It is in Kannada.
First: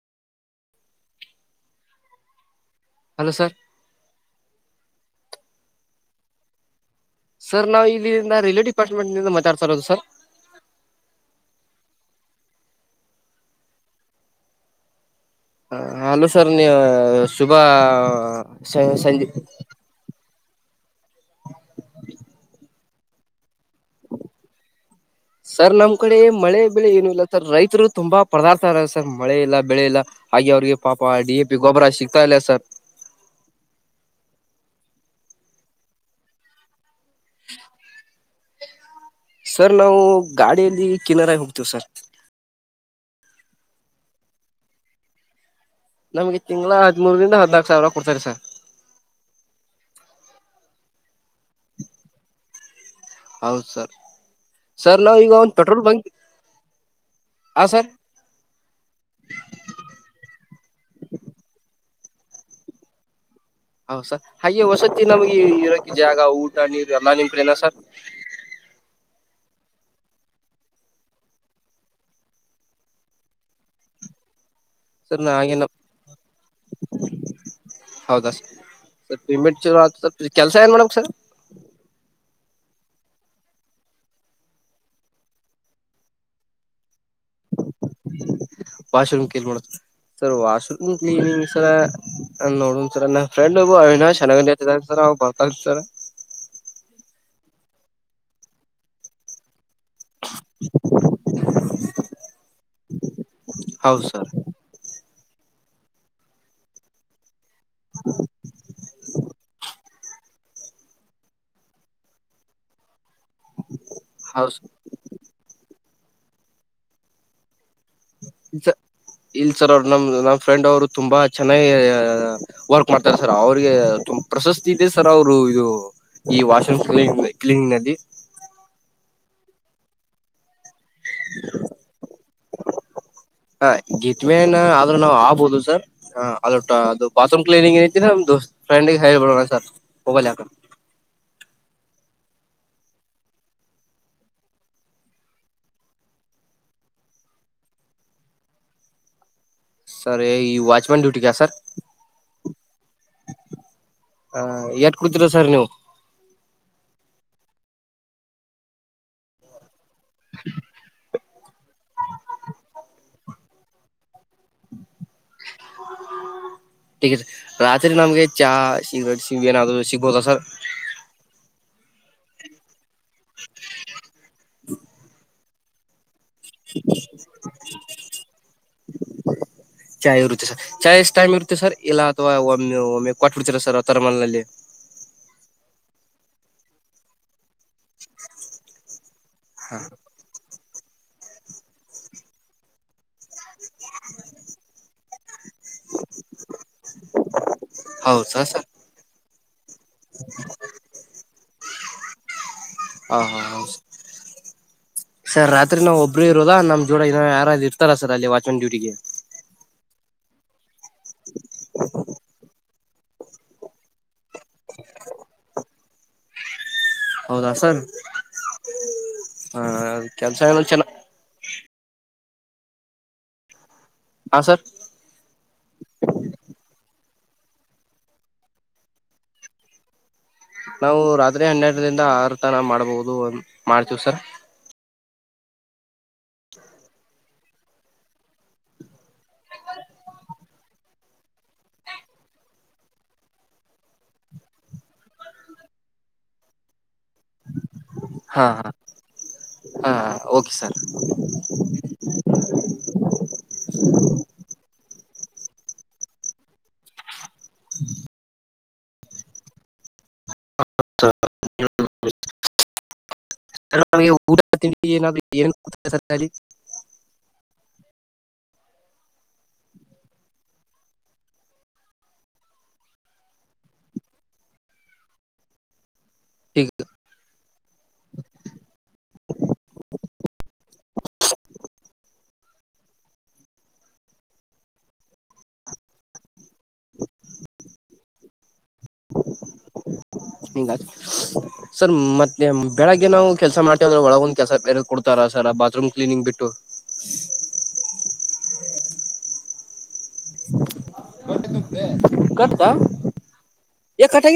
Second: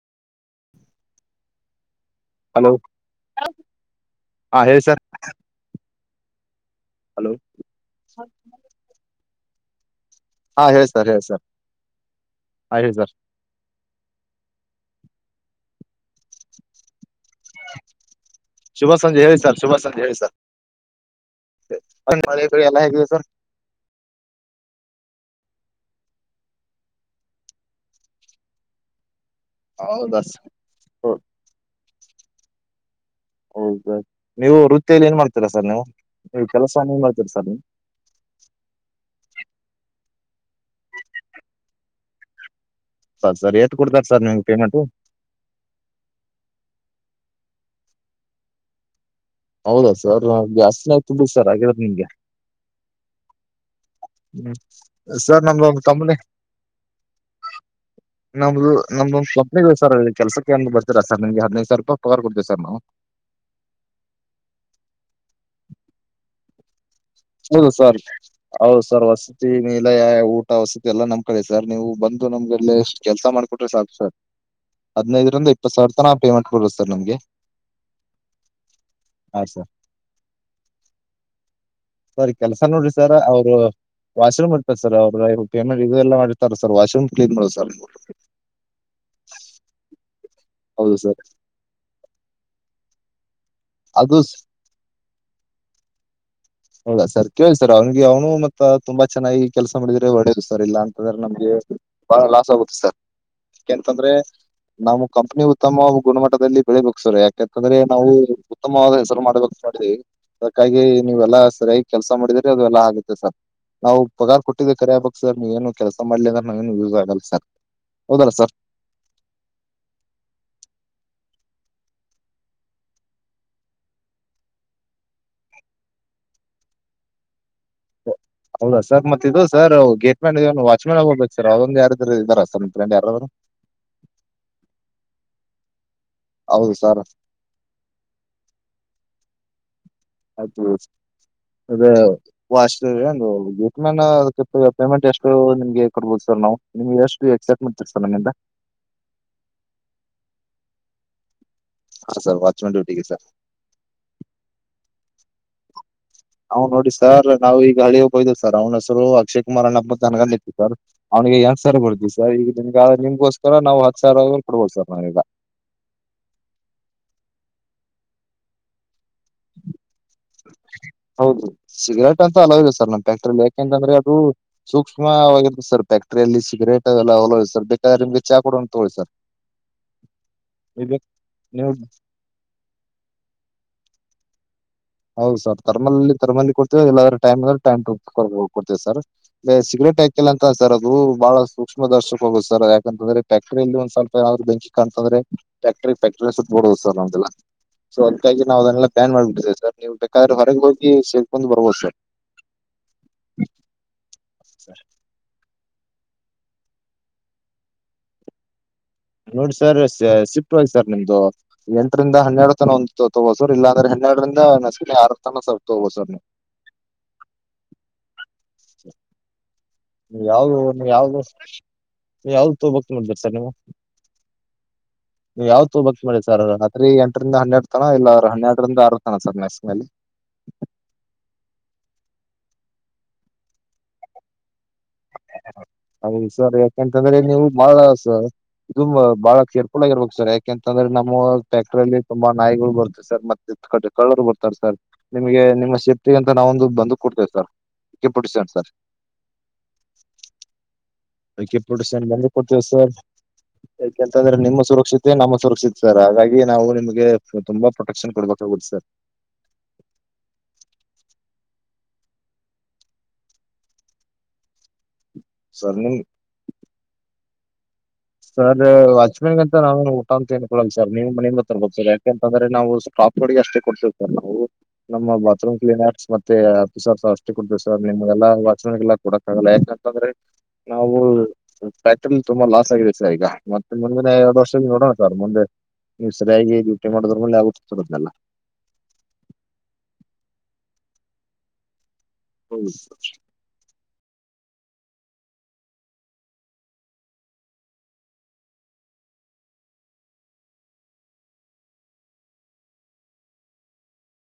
Hello hello sir. ಹಾ ಹೇಳಿ ಸರ್. ಹಲೋ ಸರ್ ನಾವು ಇಲ್ಲಿಂದ ರೈಲ್ವೆ ಡಿಪಾರ್ಟ್ಮೆಂಟ್ ನಿಂದ ಮಾತಾಡ್ತಾರೋದು ಸರ್. ಹಾ ಹೇಳಿ ಸರ್ ಹೇಳಿ ಸರ್ ಹಾ ಹೇಳಿ ಸರ್. ಹ ಅಲೋ ಸರ್ ನೀ ಶುಭ ಸ ಶುಭ ಸಂಜೆ ಹೇಳಿ ಶುಭ ಸರ್ ಹೇಳಿ ಸರ್. [unintelligible] ಹೇಗಿದೆ ಸರ್. [inaudible] ಸರ್ ನಮ್ ಕಡೆ ಮಳೆ ಬೆಳೆ ಏನು ಇಲ್ಲ ಸರ್ ರೈತರು ತುಂಬಾ [unintelligible] ಸರ್ ಮಳೆ ಇಲ್ಲ ಬೆಳೆ ಇಲ್ಲ ಹೌದಾ ಹಾಗೆ ಅವ್ರಿಗೆ ಪಾಪ ಸರ್ ಡಿ-ಎ-ಪಿ ಗೊಬ್ಬರ ಸಿಗ್ತಾ ಇಲ್ಲ ಸರ್. ಹೌದ ನೀವು ವೃತ್ತಿಯಲ್ಲಿ ಏನ್ ಮಾಡ್ತೀರಾ ಸರ್ ನೀವು ಕೆಲಸ ಏನ್ ಮಾಡ್ತೀರ ಸರ್ ನೀವು. ಸರ್ ನಾವು ಗಾಡಿಯಲ್ಲಿ ಕಿನರ ಹೋಗ್ತೇವಿ ಸರ್. ಸರಿ ಸರ್ ಏತ್ ಕೊಡ್ತಾರೆ ಸರ್ ನಿಮ್ಗೆ ಪೇಮೆಂಟು. ನಮಗೆ ತಿಂಗಳ ಹದಿಮೂರಿಂದ ಹದಿನಾಕ ಸಾವಿರ ಕೊಡ್ತಾರೆ ಸರ್. ಹೌದಾ ಸರ್ [unintelligible] ಸರ್ ಆಗಿರೋದು ನಿಮ್ಗೆ. ಹೌದ ಸರ್. ಸರ್ ನಾವ ಈಗ ಒಂದ ನಮ್ದು ಒಂದು ಪೆಟ್ರೋಲ್ ಬಂಕ್ ಕಂಪ್ನಿ ಆ ಸರ್. ನಮ್ದು ನಮ್ದ ಒಂದ್ [unintelligible] ಕೆಲಸಕ್ಕೆ ಅಂತ್ ಬರ್ತಿರಾ ಸರ್ ನಿಮಗೆ ಹದಿನೈದ್ ಸಾವಿರ ರೂಪಾಯಿ ಪಗಾರ್ ಕೊಡ್ತವಿ ಸರ್ ನಾವು. ಹೌದ್ ಸರ್ ಹಾಗೆ ವಸತಿ ನಮ್ಗೆ ಇರಕ್ಕೆ ಜಾಗ, ಊಟ, ನೀರು ಎಲ್ಲಾ ನಿಮ್ ಕಡೆನ ಸರ್. ಹೌದು ಸರ್ [unintelligible] [unintelligible] ಊಟ ವಸತಿ ಎಲ್ಲಾ ನಮ್ ಕಡೆ ಸರ್ ನೀವು ಬಂದು ನಮ್ಗೆಲ್ಲ ಎಷ್ಟು ಕೆಲಸ ಮಾಡ್ಕೊಟ್ರೆ ಸಾಕು ಸರ್. ಸರ್ ನಾ ಹದಿನೈದರಿಂದ ಹಾಗೆ ನಾ ಇಪ್ಪತ್ ಸಾವಿರ ತನಾ ಪೇಮಂಟ್ ಕೊಡೋದು ಸರ್ ನಮ್ಗೆ. ಹೌದಾ ಸ ಸರ್ ಪೇಮೆಂಟ್ ಚಲೋ [unintelligible] ಕೆಲ್ಸ ಏನ್ ಮಾಡಬೇಕ್ ಸರ್. ಸರಿ ಕೆಲ್ಸ ನೋಡ್ರಿ ಸರ್ ಅವರು ವಾಶ್ರೂಮ್ ಇರತ ಸರ್ ಅವ್ರ ಪೇಮೆಂಟ್ ಇದು ಎಲ್ಲ ಮಾಡರ್ತಾರೆ ಸರ್ ವಾಶ್ರೂಮ್ ಕ್ಲೀನ್ ಮಾಡುದು sir. Washroom [unintelligible] ಮಾಡೋಡ sir washroom clean sir ನೋಡುನು ಸರ್ ನನ್ ಫ್ರೆಂಡ್ಬ್ ಅದು ಅವಿನಾಶ್ ಹಣಗಂಡಿ ಅತ್ ಅದಾನ್ರಿ ಸರ್ ಅವ ಬರ್ತಾನ್ರಿ ಸರ್. ಹೌದಾ ಸರ್ ಕೇಳಿ ಸರ್ ಅವ್ನಿಗೆ ಅವನು ಮತ್ತ ತುಂಬಾ ಚೆನ್ನಾಗಿ ಕೆಲಸ ಮಾಡಿದ್ರೆ ಒಳ್ಳೇದು ಸರ್ ಇಲ್ಲ ಅಂತಂದ್ರೆ ನಮ್ಗೆ ಬಾಳ ಲಾಸ್ ಆಗುತ್ತೆ ಸರ್. ಹೌದ್ ಯಾಕೆಂತಂದ್ರೆ ಸರ್ ನಮ್ ಕಂಪ್ನಿ ಉತ್ತಮವ ಗುಣಮಟ್ಟದಲ್ಲಿ ಬೆಳಿಬೇಕ್ ಸರ್ ಯಾಕೆ ಯಾಕಂದ್ರೆ ನಾವು ಉತ್ತಮವಾದ ಹೆಸರು ಮಾಡಬೇಕ ಮಾಡಿದೀವಿ ಅದಕ್ಕಾಗಿ ನೀವುಲ್ಲಾ ಸರಿಯಾಗಿ ಕೆಲ್ಸಾ ಮಾಡಿದ್ರೆ ಅದು ಎಲ್ಲ ಆಗುತ್ತೆ ಸರ್ ನಾವು ಪಗಾರ್ ಹೌದ್ ಕೊಟ್ಟಿದ್ದೆ ಕರೆ ಅಬೇಕ್ ಸರ್ ನೀವೇನು ಕೆಲಸ ಮಾಡ್ಲಿಂದ್ರ ನಂಗೆನ್ ಯೂಸ್ ಆಗಲ್ಲ ಸಾರ್ ಹೌದಲ್ಲ ಸರ್. ಸ ಇಲ್ ಸರ್ ಅವ್ರ ನಮ ನಮ್ಮ್ ಫ್ರೆಂಡ್ ಅವರು ತುಂಬಾ ಚೆನ್ನಾಗಿ ಅ ವರ್ಕ್ ಮಾಡ್ತಾರ ಸರ್ ಅವ್ರಿಗೆ ತುಂಬ ಪ್ರಶಸ್ತಿ ಇದೆ ಸರ್ ಅವರು ಇದು ಈ ವಾಷೂಮ್ ಕ್ಲಿನ್ ಕ್ಲಿನಿಂಗ್ ನಲ್ಲಿ ಹೌದಾ ಸರ್ ಮತ್ತ ಇದು ಸರ್ ಗೇಟ್ ಮ್ಯಾನ್ ಇದ ವಾಚ ಮ್ಯಾನ್ ಬೇಕ ಆಗಿತ್ತ ಸರ್ ಅದೊಂದ ಯಾರಾದ್ರೂ ಇದಾರ ಸರ್ ಫ್ರೆಂಡ್ ಯಾರಾದ್ರೂ? ಹ [unintelligible] ಆದ್ರೂ ನಾವ್ ಆಗ್ಬಹದು ಸರ್ ಹಾ ಅದು ಹೌದು ಟಾ ಸರ್ ಅದು ಬಾತ್ರೂಮ್ ಕ್ಲಿನಿಂಗ ಆಯ್ತಿ ನಮ್ದು ಫ್ರೆಂಡ್ಗೆ ಹೇಳ್ಬಿಡಣ ಸರ್. ಮೊಬೈಲ್ ಯಾಕ ಅದು ಅದ ಓ ಅಷ್ಟ ಅದೇನು [unintelligible] ಪೇಮೆಂಟ್ ಎಷ್ಟ ನಿಮ್ಗೆ ಕೊಡ್ಬೋದು ಸರ್ ನಾವು? ನಿವ ಎಷ್ಟ ಎಕ್ಸೆಪ್ಟ್ ಮಾಡ್ತಿರ್ ಸರ್ ನನ್ನಿಂದ? ಸರ್ ಈ ವಾಚ್ಮ್ಯಾನ್ ಡ್ಯೂಟಿಗಾ ಸರ್? ಹಾ ಸರ್ ವಾಚ್ಮ್ಯಾನ್ ಡ್ಯೂಟಿಗೆ ಸರ್. ಹ ಎಟ್ ಕುಡ್ತಿರಾ ಸರ್ ನೀವು? ಅವ ನೋಡಿ ಸರ್ ನಾವು ಈಗ ಹಳೆಯೊಬ್ಬಾ ಇದ್ದಾ ಸರ್ ಅವ್ನ ಹೆಸರು ಅಕ್ಷಯ್ ಕುಮಾರ್ ಅಣ್ಣಪ್ಪ ಮನಗಂಡ ಇತ್ತು ಸರ್ ಅವನಿಗೆ ಎಂಟ ಸಾವ್ರ ಬರ್ತಿತ್ತ ಸರ್ ಈಗ ನಿಮ್ಗ ಆದ್ರ ನಿಮ್ಗೋಸ್ಕರ ತ ನಾವು ಹತ್ತ ಸಾವ್ರ ವರೆಗೂ ಕೋಡ್ಬೋದ ಸರ್ ನಾವೀಗ. ರಾತ್ರಿ ನಮ್ಗೆ ಚಾ ಸಿಗ್ರೇಟ್ ಹಿಂಗೇನಾದ್ರೂ ಸಿಗ್ಬೋದ ಸರ್? ಹೌದು ಸಿಗರೇಟ್ ಅಂತ್ರು ಅಲ್ಲೌ ಇಲ್ಲಾ ಸರ್ ನಮ ಫ್ಯಾಕ್ಟ್ರಲ್ಲಿ ಯಾಕೆಂತಂದ್ರೆ ಅದು ಸೂಕ್ಷ್ಮವಾಗಿವಾಗಿದೇ ಸರ್ ಫ್ಯಾಕ್ಟ್ರಯಲ್ಲಿ ಸಿಗರೇಟ್ ಎಲ್ಲ ಅಲ್ಲೌ ಇಲ್ಲಾ ಸರ್ ಬೇಕಾದ್ರೆ ನಿಮಗೆ ಚಾ ಕೊಡೋಣ ತೊಗೊಳಿ ಸರ್. ಚಾಯ್ ಇರುತ್ತೆ ಸರ್ ಚಾಯ್ ನೀವ ಎಷ್ಟ ಟೈಮ್ ಇರುತ್ತೆ ನೀವು ಸರ್ ಎಲ್ಲ ಅಥವಾ ಒಮ್ಮೆ ಒಮ್ಮೆ ಕೊಟ್ಬ ಬಿಡ್ತೀರ ಸರ್ ಆ ತರಮಲ್ ಅಲ್ಲಿ. ಹೌದು ಸರ್ ಥರ್ಮಲ್ಲಿ ಥರ್ಮಲ್ಲಿ ಕೊಡ್ತೇವೆ ಇಲ್ಲಾರ ಟೈಮ್ ಅಂದ್ರ ಟೈಮ್ ಟು ಟೈಮ್ ಪ್ರಕಾರ ಕೊಡ್ತಿವಿ ಸರ್. ಸಿಗರೇಟ್ ಯಾಕಿಲ್ಲ ಅಂತ ಸರ್ ಅದು ಬಹಳ ಸೂಕ್ಷ್ಮ ದರ್ಶಕ ಹೋಗುತ್ತ ಸರ್ ಯಾಕಂತಂದ್ರೆ ಫ್ಯಾಕ್ಟರಿಲಿ ಒಂದ ಸ್ವಲ್ಪ್ ಯಾವ್ದ ಬೆಂಕಿ ಕಾಣ್ತ್ ಅಂದ್ರೆ ಫ್ಯಾಕ್ಟ್ರ ಫ್ಯಾಕ್ಟರಿ ಸುಟ್ ಬುಡೋದು ಸರ್ ನಮ್ದಲ್ಲ ಸೊ ಅದಕ್ಕಾಗಿ ಹೌದಾ ನಾವ ಸರ್ ಅದನೆಲ್ಲ ಬ್ಯಾನ್ ಮಾಡಬಿಟ್ಟಿದಿವಿ ಸರ್ ನೀವು ಬೇಕಾದ್ರೆ ಹೊರಗೆ ಹೋಗಿ ಸೇದಕೊಂಡ ಬರ್ಬೋದ ಸರ್. ಹಾ ಹಾ ಹ ಹ ಸರ್ ಸರ್ ರಾತ್ರಿ ನಾವ ಒಬ್ರೆ ಇರೋದಾ ನಮ್ ಜೋಡ ಇನಾ ಯಾರಾದ್ರು ಇರ್ತಾರ ಸರ್ ಅಲ್ಲಿ ವಾಚ್ಮ್ಯಾನ್ ಡ್ಯೂಟಿಗೆ? ನೋಡಿ ಸರ್ ಶ ಶಿಫ್ಟ್ ವೈಸ್ ಸರ್ ನಿಮ್ದು ಎಂಟರಿಂದ ಹನ್ನೆಡು ತನ ಒಂದ ತೋ ತೊಬೊದ ಸರ್ ಇಲ್ಲಾಂದ್ರೆ ಹನ್ನೆರಡರಿಂದ ನಸ್ಕಿನಾಗ್ ಆರ್ ತನ ತೋಗೋಬೋದ ಸರ್. ಹೌದಾ ಸರ್ ಹ. ಕೆಲ್ಸ ಯಾವುವು ಏನೋ ಚೆನ್ನ ನೀ ಯಾವ್ದ ನೀ ಯಾವ್ದ ನೀ ಯಾವ್ದ ತೊಬೆಕ್ ಅಲ್ಲತ್ತಿರ್ ಸರ್ ನೀವು? ಹಾ ಸರ್ ನೀವು ಯಾವ ತೊಬೆಕ್ ಮಾಡಿರಿ ಸರ್ ರಾತ್ರಿ ಎಂಟರಿಂದ ಹನ್ನೆಡ ತನ ಇಲ್ಲ್ರ ಹನ್ನೆರಡರಿಂದ ಆರ್ ತನ ಸರ್ ನಸ್ಕ್ನಲ್ಲಿ. ನಾವು ರಾತ್ರಿ ಹನ್ನೆರ್ಡ್ರಿಂದಾ ಆರರ್ ತನ ಮಾಡ್ಬಹುದು ಮಾಡ್ತೀವ್ ಸರ್. ಹೌದು ಸರ್ ಯಾಕಂತಂದ್ರೆ ನೀವು ಬಹಳ ಸ ಇದು ಬಹಳ ಕೇರ್ಫುಲ್ ಆಗಿರ್ಬೇಕು ಸರ್ ಯಾಕೆಂತಂದ್ರೆ ನಮ್ಮ ಫ್ಯಾಕ್ಟ್ರಲ್ಲಿ ತುಂಬಾ ನಾಯ್ಗಳು ಬರ್ತಿವೆ ಸರ್ ಮತ್ತೆ ಎ ಕಟ್ಟ ಕಳ್ಳರು ಬರ್ತಾರೆ ಸರ್ ನಿಮಗೆ ನಿಮ್ಮ ಸೇಫ್ಟಿ ಅಂತ ನಾವೊಂದು ಬಂದುಕ್ ಕೊಡ್ತೇವ ಸರ್ ಹಾ [unintelligible] ಸರ್. ಹಾ ಹಾ okay sir AK forty seven gun ಕೊಡ್ತಿವಿ ಸರ್ ಯಾಕೆಂತಂದ್ರೆ ನಿಮ್ಮ ಸುರಕ್ಷಿತೆ ನಮ್ಮ ಸುರಕ್ಷತೆ ಸರ್ ಹಾಗಾಗಿ ನಾವು ನಿಮಗೆ ತುಂಬಾ ಪ್ರೊಟೆಕ್ಷನ್ ಕೊಡ್ಬೇಕಾಗುತ್ತ ಸರ್. [unintelligible] ನಾವ ಊಟಾತಿಂಡಿ [inaudible] ನಾವ ಸರ್ ನಿಮ್ ಏಲ್ಲಿ ಸರ್ ವಾಚಮನ್ ಅವನ ಅಂತ ನಾವ ಊ ಅಂತ ತಿಳ್ಕೊಳ್ಳೋಲ್ಲ ಸರ್ ನಿಮ್ ಮನೇನ್ ಬ ತರ್ಬೋದು ಸರ್ ಯಾಕೆ ಅಂತಂದ್ರೆ ನಾವು ಟಾಪ್ ಗೆ ಅಷ್ಟೇ ಕೊಡ್ತೇವಿ ಸರ್ ನಾವು ನಮ್ಮ ಬಾತ್ರೂಮ್ ಕ್ಲೀನರ್ಸ್ ಮತ್ತೆ ಈಗ ಆಫೀಸರ್ಸ್ ಅಷ್ಟೇ ಕೊಡ್ರು ಸರ್ ನಿಮ್ಗೆಲ್ಲಾ ವಾಚಮನ್ ಗಳಿಗೇಲ್ಲಾ ಕೊಡಕ್ಕ ಆಗಲ್ಲ ಯಾಕಂತಂದ್ರೆ ನಾವು ಫ್ಯಾಕ್ಟರಿ ನ ತುಂಬಾ ಲಾಸ್ ಆಗಿದೇ ಸರಿ ಈಗ ಮತ್ತೆ ಮುಂದಿನ ಎರಡ ವರ್ಷ ನೋಡೋಣ ಸರ್ ಮುಂದೆ ನೀ ಸರಿಯಾಗಿ ಯುಟಿ ಮಾಡದ್ರ ಮೇಲೆ ಆಗುತ್ತದಲ್ಲಾ ಹಗ ಸರ್ ಮತ್ತೆ ಅದನ್ನೆಲ್ಲ ಬೆಳಗ್ಗೆ ನಾವು ಕೆಲಸ ಮಾಡ್ತೀನಿ ಅಂದ್ರೆ ಒಳಗಂದ ಕೆಲಸ ಬೇರೆದ ಕೊಡ್ತಾರ ಸರ್ ಬಾತ್ ರೂಮ್ ಕ್ಲಿಲನಿಂಗ್ ಬಿಟ್ಟು ಹುಂ ಒಟ್ಟ ನಪ್ಪೆ [unintelligible] ಕಟ್ಟಾ ಎ ಕಟ್ಟ್ ಆಗಿಲಾ